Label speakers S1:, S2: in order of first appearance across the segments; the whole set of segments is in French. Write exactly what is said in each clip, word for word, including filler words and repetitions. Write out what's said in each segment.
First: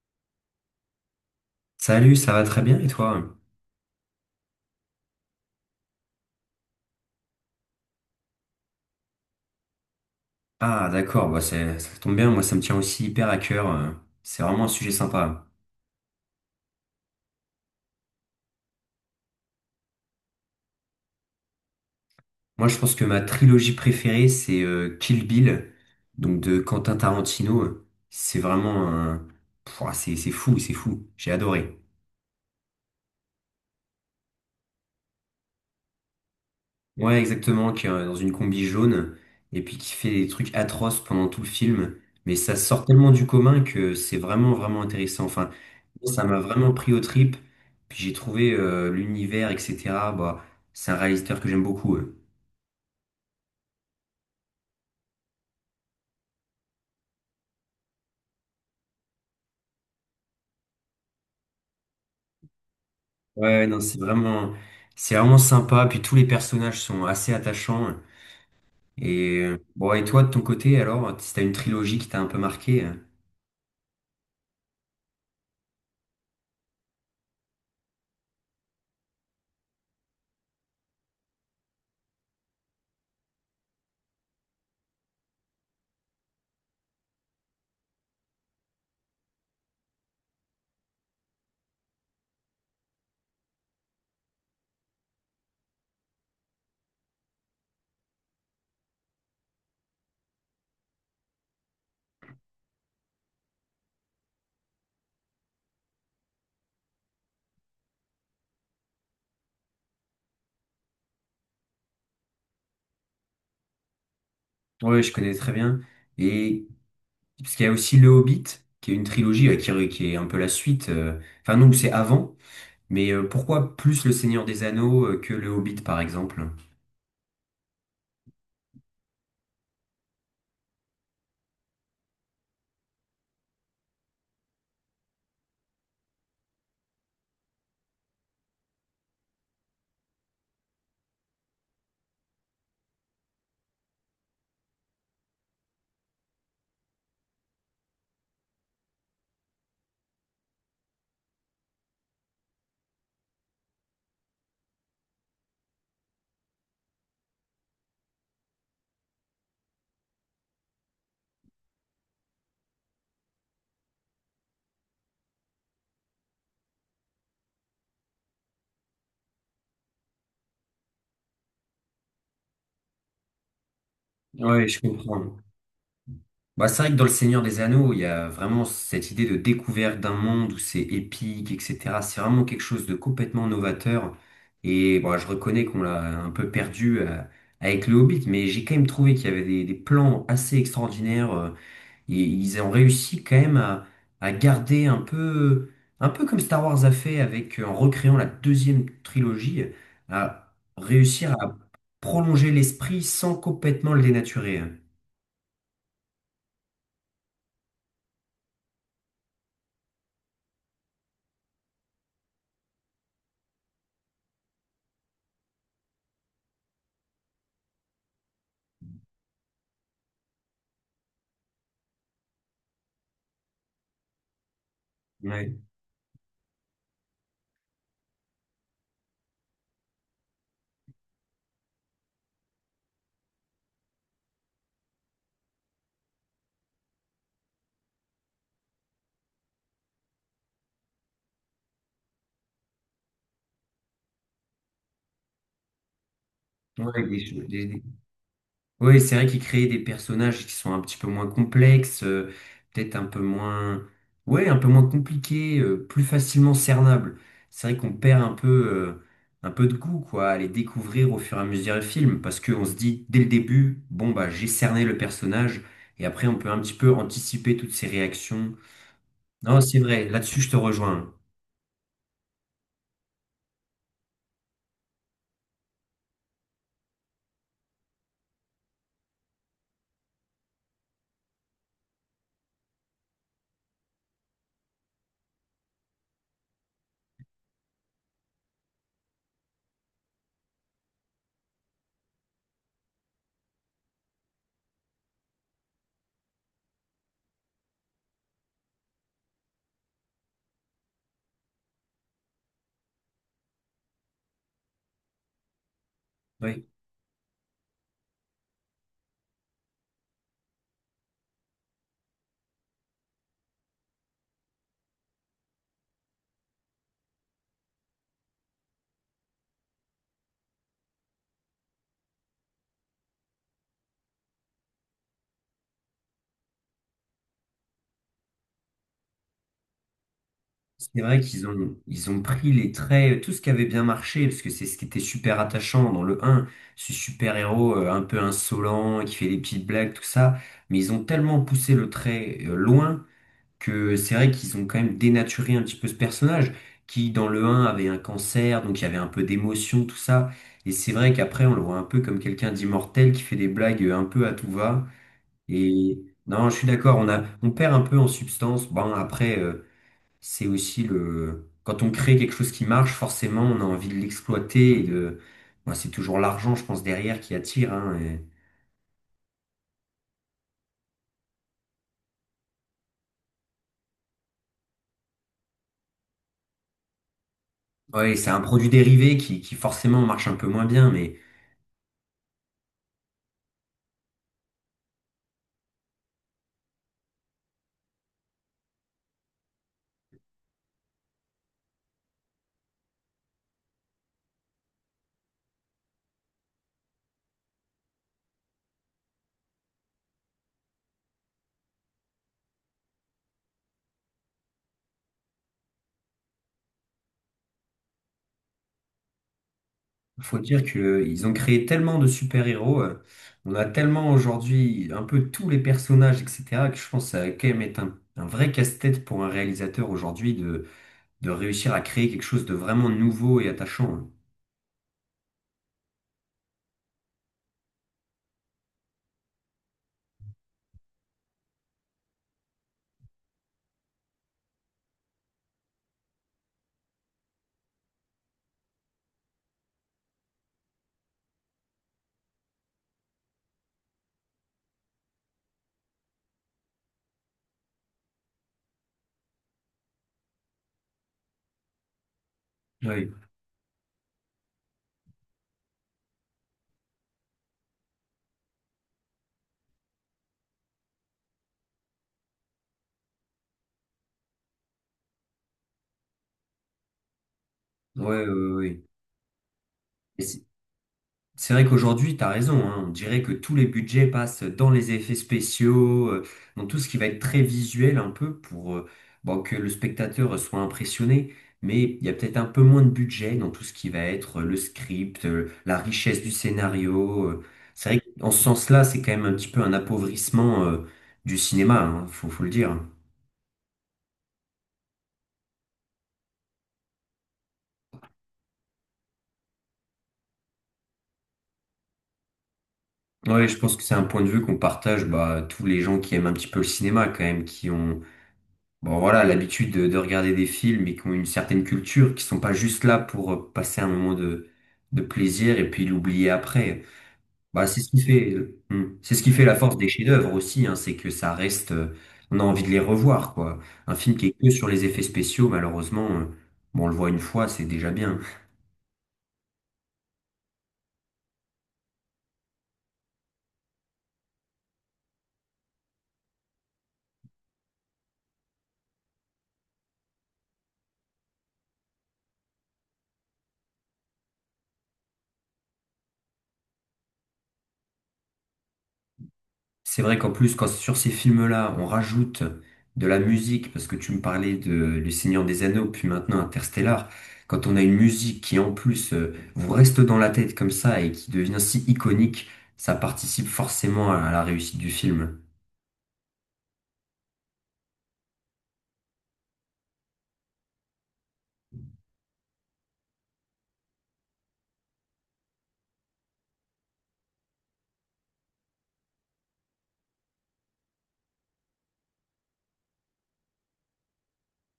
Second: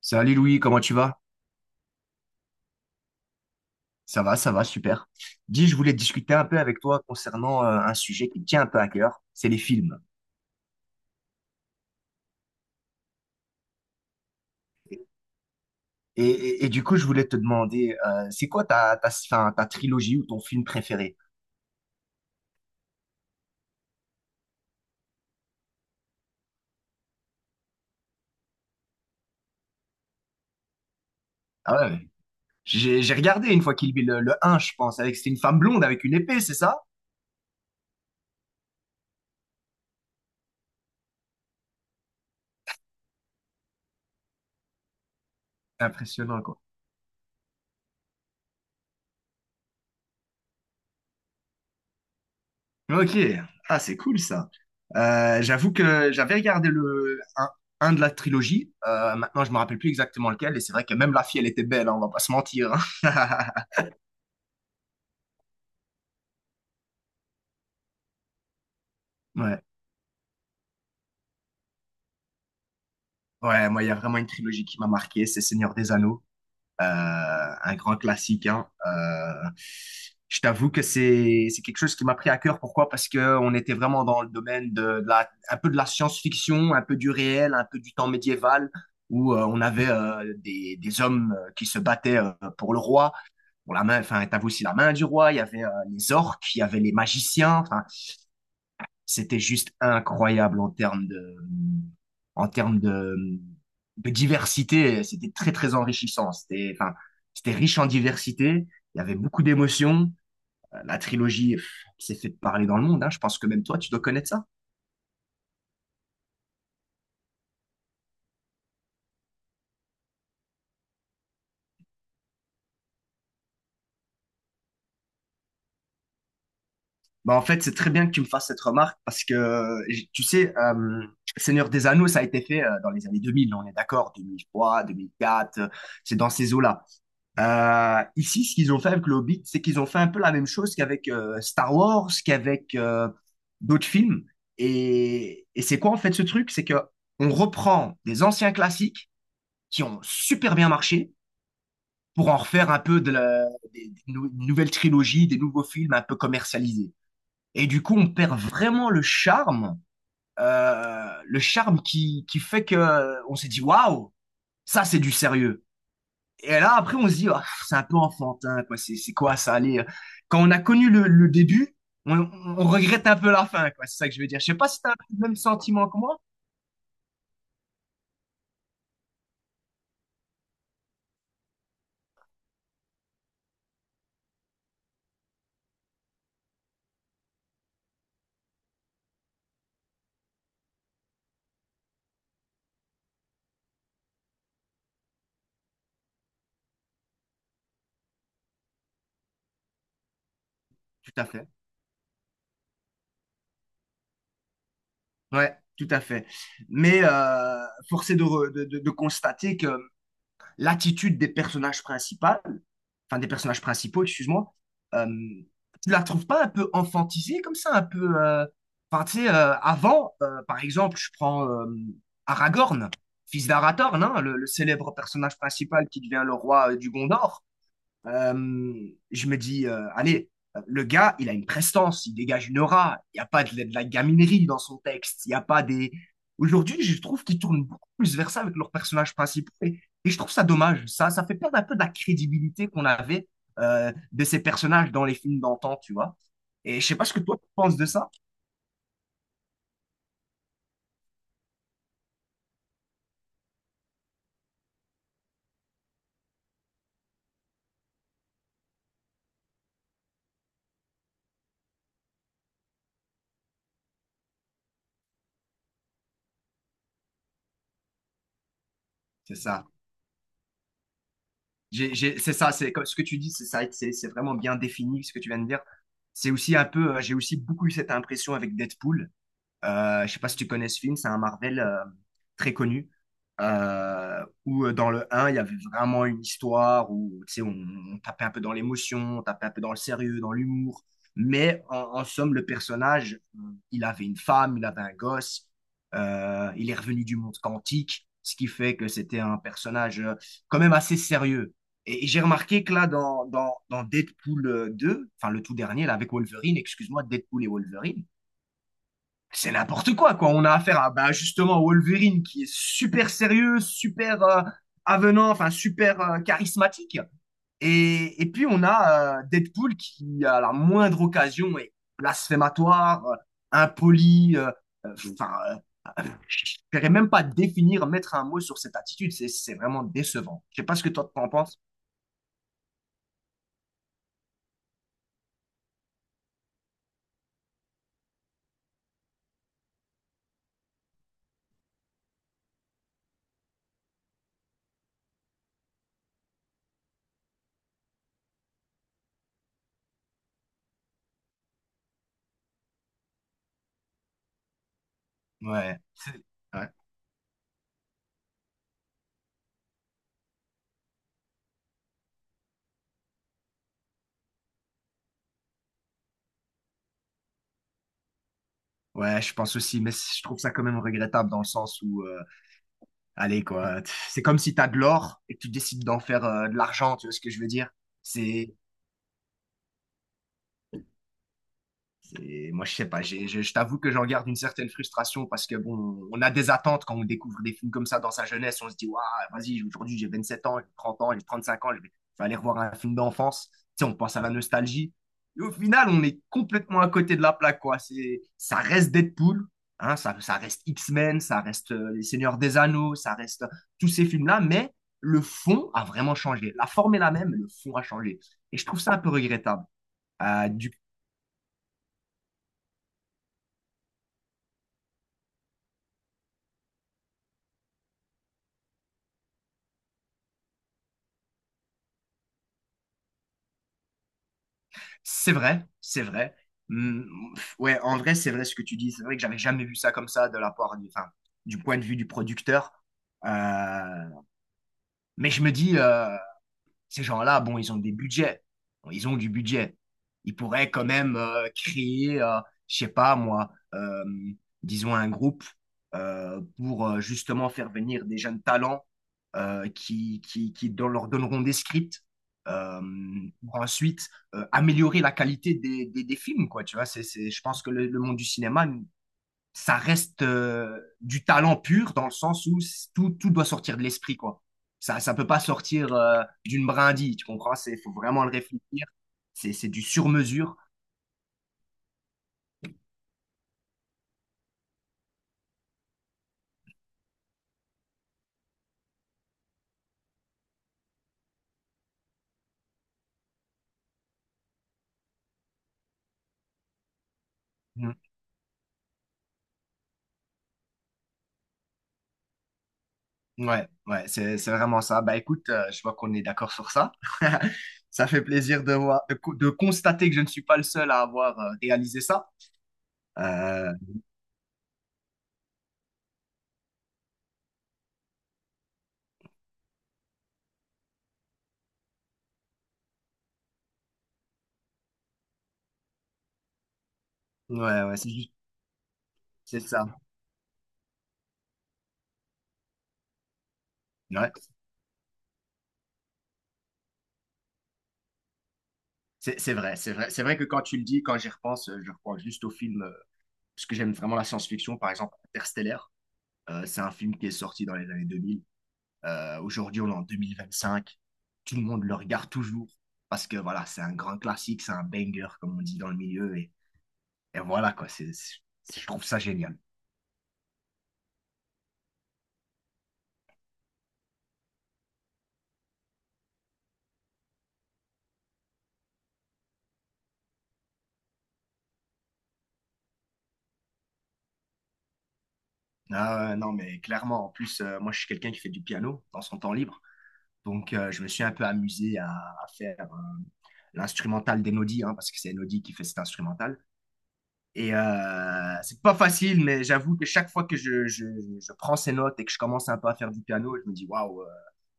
S1: Salut Louis, comment tu vas?
S2: Salut, ça va très bien et toi?
S1: Ça va, ça va, super. Dis, je voulais discuter un peu avec toi concernant euh, un sujet qui me tient un peu à cœur, c'est les films.
S2: Ah d'accord, bah c'est- ça tombe bien, moi ça me tient aussi hyper à cœur, euh, c'est vraiment un sujet sympa.
S1: Et, et- et du coup, je voulais te demander, euh, c'est quoi ta, ta, enfin, ta trilogie ou ton film préféré?
S2: Moi je pense que ma trilogie préférée c'est euh, Kill Bill, donc de Quentin Tarantino, euh. C'est vraiment un... Pouah, c'est c'est fou, c'est fou, j'ai adoré.
S1: Ah ouais, j'ai j'ai regardé une fois Kill Bill, le, le un, je pense, avec c'était une femme blonde avec une épée, c'est ça?
S2: Ouais, exactement, qui est euh, dans une combi jaune, et puis qui fait des trucs atroces pendant tout le film. Mais ça sort tellement du commun que c'est vraiment, vraiment intéressant. Enfin, moi, ça m'a
S1: Impressionnant, quoi.
S2: vraiment pris aux tripes. Puis j'ai trouvé euh, l'univers, et cetera. Bah, c'est un réalisateur que j'aime beaucoup. euh.
S1: Ok, ah, c'est cool ça. Euh, j'avoue que j'avais regardé le un, un de la trilogie. Euh, maintenant je me rappelle plus exactement lequel, et c'est vrai que même la fille, elle était belle, hein, on va pas se mentir, hein.
S2: Ouais, ouais, non, c'est vraiment, c'est vraiment sympa. Puis tous les personnages sont assez attachants. Et euh,
S1: Ouais,
S2: bon, et toi, de ton côté, alors, si t'as une trilogie qui t'a un peu marqué, euh,
S1: ouais, moi, il y a vraiment une trilogie qui m'a marqué, c'est Seigneur des Anneaux. Euh, un grand classique, hein. Euh, je t'avoue que c'est c'est quelque chose qui m'a pris à cœur. Pourquoi? Parce que on était vraiment dans le domaine de, de la un peu de la science-fiction, un peu du réel, un peu du temps médiéval, où euh, on avait euh, des, des hommes euh, qui se battaient, euh, pour le roi, pour la main. Enfin, t'avais aussi la main du roi. Il y avait euh, les orques, il y avait les magiciens. Enfin, c'était juste incroyable en termes de, en termes de, de diversité. C'était très, très enrichissant. C'était, enfin, c'était riche en diversité. Il y avait beaucoup d'émotions. Euh, La trilogie pff, s'est fait parler dans le monde, hein. Je pense que même toi, tu dois connaître ça.
S2: ouais, je connais très bien. Et parce qu'il y a aussi Le Hobbit, qui est une trilogie, euh, qui, re- qui est un peu la suite. euh, Enfin non, c'est avant. Mais euh, pourquoi plus Le Seigneur des Anneaux euh, que Le Hobbit, par exemple?
S1: Bah, en fait, c'est très bien que tu me fasses cette remarque parce que, j- tu sais, euh, Seigneur des Anneaux, ça a été fait euh, dans les années deux mille. On est d'accord, deux mille trois, deux mille quatre. euh, c'est dans ces eaux-là. Euh, ici, ce qu'ils ont fait avec le Hobbit, c'est qu'ils ont fait un peu la même chose qu'avec euh, Star Wars, qu'avec euh, d'autres films. Et, et c'est quoi en fait ce truc? C'est que on reprend des anciens classiques qui ont super bien marché pour en refaire un peu de la, des, des nou- nouvelles trilogies, des nouveaux films un peu commercialisés. Et du coup, on perd vraiment le charme, euh, le charme qui, qui fait que euh, on s'est dit waouh, ça c'est du sérieux. Et là, après, on se dit, ah, c'est un peu enfantin, quoi. C'est c'est quoi ça? Allez, euh. quand on a connu le, le début, on, on regrette un peu la fin, quoi. C'est ça que je veux dire. Je sais
S2: Ouais,
S1: pas
S2: je
S1: si tu as le même
S2: comprends.
S1: sentiment que moi.
S2: Bah, c'est vrai que dans Le Seigneur des Anneaux, il y a vraiment cette idée de découverte d'un monde où c'est épique, et cetera. C'est vraiment quelque chose de complètement novateur. Et bon, je reconnais qu'on l'a un peu perdu euh, avec Le Hobbit, mais j'ai quand même trouvé qu'il y avait des, des plans assez extraordinaires. euh, Ils ils ont réussi quand même à, à garder un peu, un peu comme Star Wars a fait avec, euh, en recréant la deuxième trilogie, à
S1: Tout à
S2: réussir
S1: fait.
S2: à prolonger l'esprit sans complètement le dénaturer.
S1: Ouais, tout à fait. Mais euh, force est de, re- de, de- de constater que l'attitude des personnages principaux, enfin des personnages principaux, excuse-moi, euh, tu la trouves pas un peu enfantisée comme ça, un peu, euh, enfin tu sais, euh, avant, euh, par exemple, je prends euh, Aragorn, fils d'Arathorn, hein, le, le célèbre personnage
S2: Ouais,
S1: principal qui devient le roi euh, du Gondor. Euh, je me dis, euh, allez, le gars, il a une prestance, il dégage une aura. Il n'y a pas de, de la gaminerie dans son texte. Il n'y a pas des. Aujourd'hui, je trouve qu'ils tournent beaucoup plus vers ça avec leurs personnages principaux. Et, et je trouve ça dommage. Ça, ça fait perdre un peu de la crédibilité qu'on avait euh, de ces personnages dans les films d'antan, tu vois. Et je sais pas
S2: Ouais,
S1: ce
S2: des,
S1: que toi
S2: cho-
S1: tu penses
S2: des-
S1: de ça.
S2: oui, c'est vrai qu'ils créent des personnages qui sont un petit peu moins complexes, euh, peut-être un peu moins, ouais, un peu moins compliqués, euh, plus facilement cernables. C'est vrai qu'on perd un peu, euh, un peu de goût, quoi, à les découvrir au fur et à mesure du film, parce qu'on se dit dès le début, bon bah j'ai cerné le personnage, et après on peut un petit peu anticiper toutes ses réactions.
S1: C'est
S2: Non,
S1: ça.
S2: c'est vrai, là-dessus je te rejoins.
S1: J'ai- j'ai- C'est ça. C'est comme ce que tu dis. C'est ça. C'est c'est vraiment bien défini ce que tu viens de dire. C'est aussi un peu. euh, J'ai aussi beaucoup eu cette impression avec Deadpool. Euh, je sais pas si tu connais ce film, c'est un Marvel euh, très connu. euh, où euh, dans le un il y avait vraiment une histoire où tu sais, on, on tapait un peu dans l'émotion, on tapait un peu dans le sérieux, dans l'humour. Mais en, en somme, le personnage, euh, il avait une femme, il avait un gosse, euh, il est revenu du monde quantique, ce qui fait que c'était un personnage euh, quand même assez sérieux. Et, et j'ai remarqué que là, dans, dans, dans Deadpool deux, enfin le tout dernier, là, avec Wolverine,
S2: Oui.
S1: excuse-moi, Deadpool et Wolverine, c'est n'importe quoi, quoi. On a affaire à bah, justement Wolverine qui est super sérieux, super euh, avenant, enfin super euh, charismatique. Et, et puis on a euh, Deadpool qui, à la moindre occasion, est blasphématoire, euh, impoli. euh, euh, Enfin, euh, je ne saurais même pas définir, mettre un mot sur cette attitude. C'est c'est vraiment décevant. Je sais pas ce que
S2: C'est
S1: toi
S2: vrai
S1: t'en
S2: qu'ils
S1: penses.
S2: ont, ils ont pris les traits, tout ce qui avait bien marché, parce que c'est ce qui était super attachant dans le un, ce super-héros euh, un peu insolent, qui fait des petites blagues, tout ça, mais ils ont tellement poussé le trait euh, loin que c'est vrai qu'ils ont quand même dénaturé un petit peu ce personnage, qui dans le un avait un cancer, donc il y avait un peu d'émotion, tout ça, et c'est vrai qu'après on le voit un peu comme quelqu'un d'immortel qui fait des blagues euh, un peu à tout va,
S1: Ouais,
S2: et non, je suis
S1: ouais,
S2: d'accord, on a, on perd un peu en substance, bon après... euh, c'est aussi le... Quand on crée quelque chose qui marche, forcément, on a envie de l'exploiter et de... Moi, c'est toujours l'argent, je pense, derrière qui attire. Hein, et-
S1: ouais, je pense aussi, mais je trouve ça quand même regrettable dans le sens où euh, allez, quoi. C'est comme si tu as de l'or et que tu décides d'en faire euh, de l'argent, tu vois ce que je veux dire?
S2: Ouais, c'est un
S1: C'est
S2: produit dérivé qui, qui forcément marche un peu moins bien, mais
S1: Et moi, je sais pas, j'ai- je, je t'avoue que j'en garde une certaine frustration parce que, bon, on a des attentes quand on découvre des films comme ça dans sa jeunesse. On se dit, waouh, vas-y, aujourd'hui, j'ai 27 ans, j'ai 30 ans, j'ai 35 ans, je vais, je vais aller revoir un film d'enfance. Tu sais, on pense à la nostalgie. Et au final, on est complètement à côté de la plaque, quoi. C'est, ça reste Deadpool, hein, ça, ça reste X-Men, ça reste euh, Les Seigneurs des Anneaux, ça reste euh, tous ces films-là, mais le fond a vraiment changé. La forme est la même, mais le fond a changé. Et je trouve ça un peu regrettable.
S2: faut
S1: Euh,
S2: dire
S1: du
S2: que euh, ils ont créé tellement de super-héros. Euh, on a tellement aujourd'hui un peu tous les personnages, et cetera, que je pense que ça va quand même être un, un vrai casse-tête pour un réalisateur aujourd'hui de, de réussir à créer quelque chose de vraiment nouveau et attachant, hein.
S1: C'est vrai, c'est vrai. Hmm, ouais, en vrai, c'est vrai ce que tu dis. C'est vrai que j'avais jamais vu ça comme ça de la part du, enfin, du point de vue du producteur. Euh, mais je me dis, euh, ces gens-là, bon, ils ont des budgets. Bon, ils ont du budget. Ils pourraient quand même euh, créer, euh, je sais pas moi, euh, disons un groupe euh, pour euh, justement faire venir des jeunes talents euh, qui, qui, qui don- leur donneront des scripts euh,
S2: Oui,
S1: pour ensuite euh, améliorer la qualité des, des, des films, quoi. Tu vois, c'est, c'est, je pense que le, le monde du cinéma ça reste euh, du talent pur dans le sens où c- tout, tout doit sortir de l'esprit, quoi. Ça, ça peut pas sortir euh, d'une brindille, tu comprends? C'est, faut
S2: ouais,
S1: vraiment
S2: ouais,
S1: le
S2: ouais.
S1: réfléchir. C'est, c'est du
S2: Ouais.
S1: sur-mesure.
S2: C'est vrai qu'aujourd'hui, tu as raison, hein. On dirait que tous les budgets passent dans les effets spéciaux, euh, dans tout ce qui va être très visuel un peu pour euh, bon, que le spectateur soit impressionné, mais il y a peut-être un peu moins de budget dans tout ce qui va être euh, le script, euh, la richesse du scénario. euh. C'est
S1: Mm.
S2: vrai qu'en ce sens-là, c'est quand même un petit peu un appauvrissement euh, du cinéma, hein, faut, faut le dire.
S1: Ouais, ouais, c'est, c'est vraiment ça. Bah écoute, euh, je vois qu'on est d'accord sur ça. Ça fait plaisir de voir, de, co- de constater que je ne suis pas le seul à avoir euh, réalisé ça.
S2: Ouais, je
S1: Euh,
S2: pense que c'est un point de vue qu'on partage bah, tous les gens qui aiment un petit peu le cinéma quand même, qui ont bon voilà, l'habitude de, de regarder des films et qui ont une certaine culture, qui sont pas juste là pour euh, passer un moment de, de plaisir et puis l'oublier après. Bah c'est
S1: ouais,
S2: ce
S1: ouais,
S2: qui
S1: c'est
S2: fait,
S1: juste,
S2: euh, hmm, c'est ce qui fait la
S1: c'est
S2: force
S1: ça.
S2: des chefs-d'œuvre aussi, hein, c'est que ça reste, euh, on a envie de les revoir, quoi. Un film qui
S1: Ouais,
S2: est que sur les effets spéciaux, malheureusement, euh, bon on le voit une fois, c'est déjà bien.
S1: c'est c'est vrai, c'est vrai. C'est vrai que quand tu le dis, quand j'y repense, euh, je repense juste au film parce que j'aime vraiment la science-fiction, par exemple Interstellar. Euh, c'est un film qui est sorti dans les années deux mille. Euh, aujourd'hui, on est en deux mille vingt-cinq. Tout le monde le regarde toujours parce que voilà, c'est un grand classique, c'est un banger, comme on dit dans le milieu. Et, et voilà, quoi, c'est, c'est- je trouve ça génial.
S2: C'est vrai qu'en plus, quand sur ces films-là, on rajoute de la musique, parce que tu me parlais de Le Seigneur des Anneaux, puis maintenant Interstellar, quand on a une musique qui en plus euh, vous reste dans la tête comme ça et qui devient si iconique, ça participe forcément à la réussite du film.
S1: Ah, ouais, non, mais clairement, en plus, euh, moi, je suis quelqu'un qui fait du piano dans son temps libre. Donc, euh, je me suis un peu amusé à, à faire euh, l'instrumental d'Enodi, hein, parce que c'est Enodi qui fait cet instrumental. Et euh, c'est pas facile, mais j'avoue que chaque fois que je, je, je prends ces notes et que je commence un peu à faire du piano, je me dis waouh, euh,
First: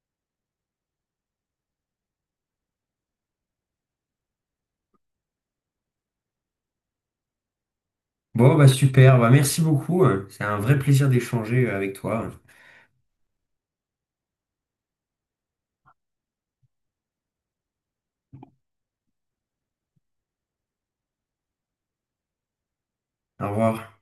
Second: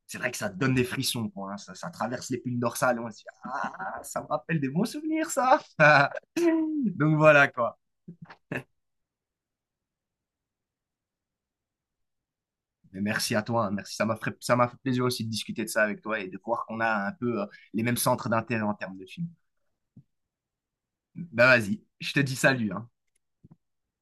S1: c'est vrai que ça donne des frissons, quoi, hein. ça, ça traverse les piles dorsales. On se dit ah, ça me rappelle des bons souvenirs, ça. Donc voilà quoi.
S2: Bon, bah super, bah merci beaucoup, hein, c'est un vrai plaisir d'échanger avec toi.
S1: Mais merci à toi, hein, merci. Ça m'a fait, ça m'a fait plaisir aussi de discuter de ça avec toi et de voir qu'on a un peu euh, les mêmes centres d'intérêt en termes de films. Ben vas-y, je te dis salut, hein.
S2: Au revoir.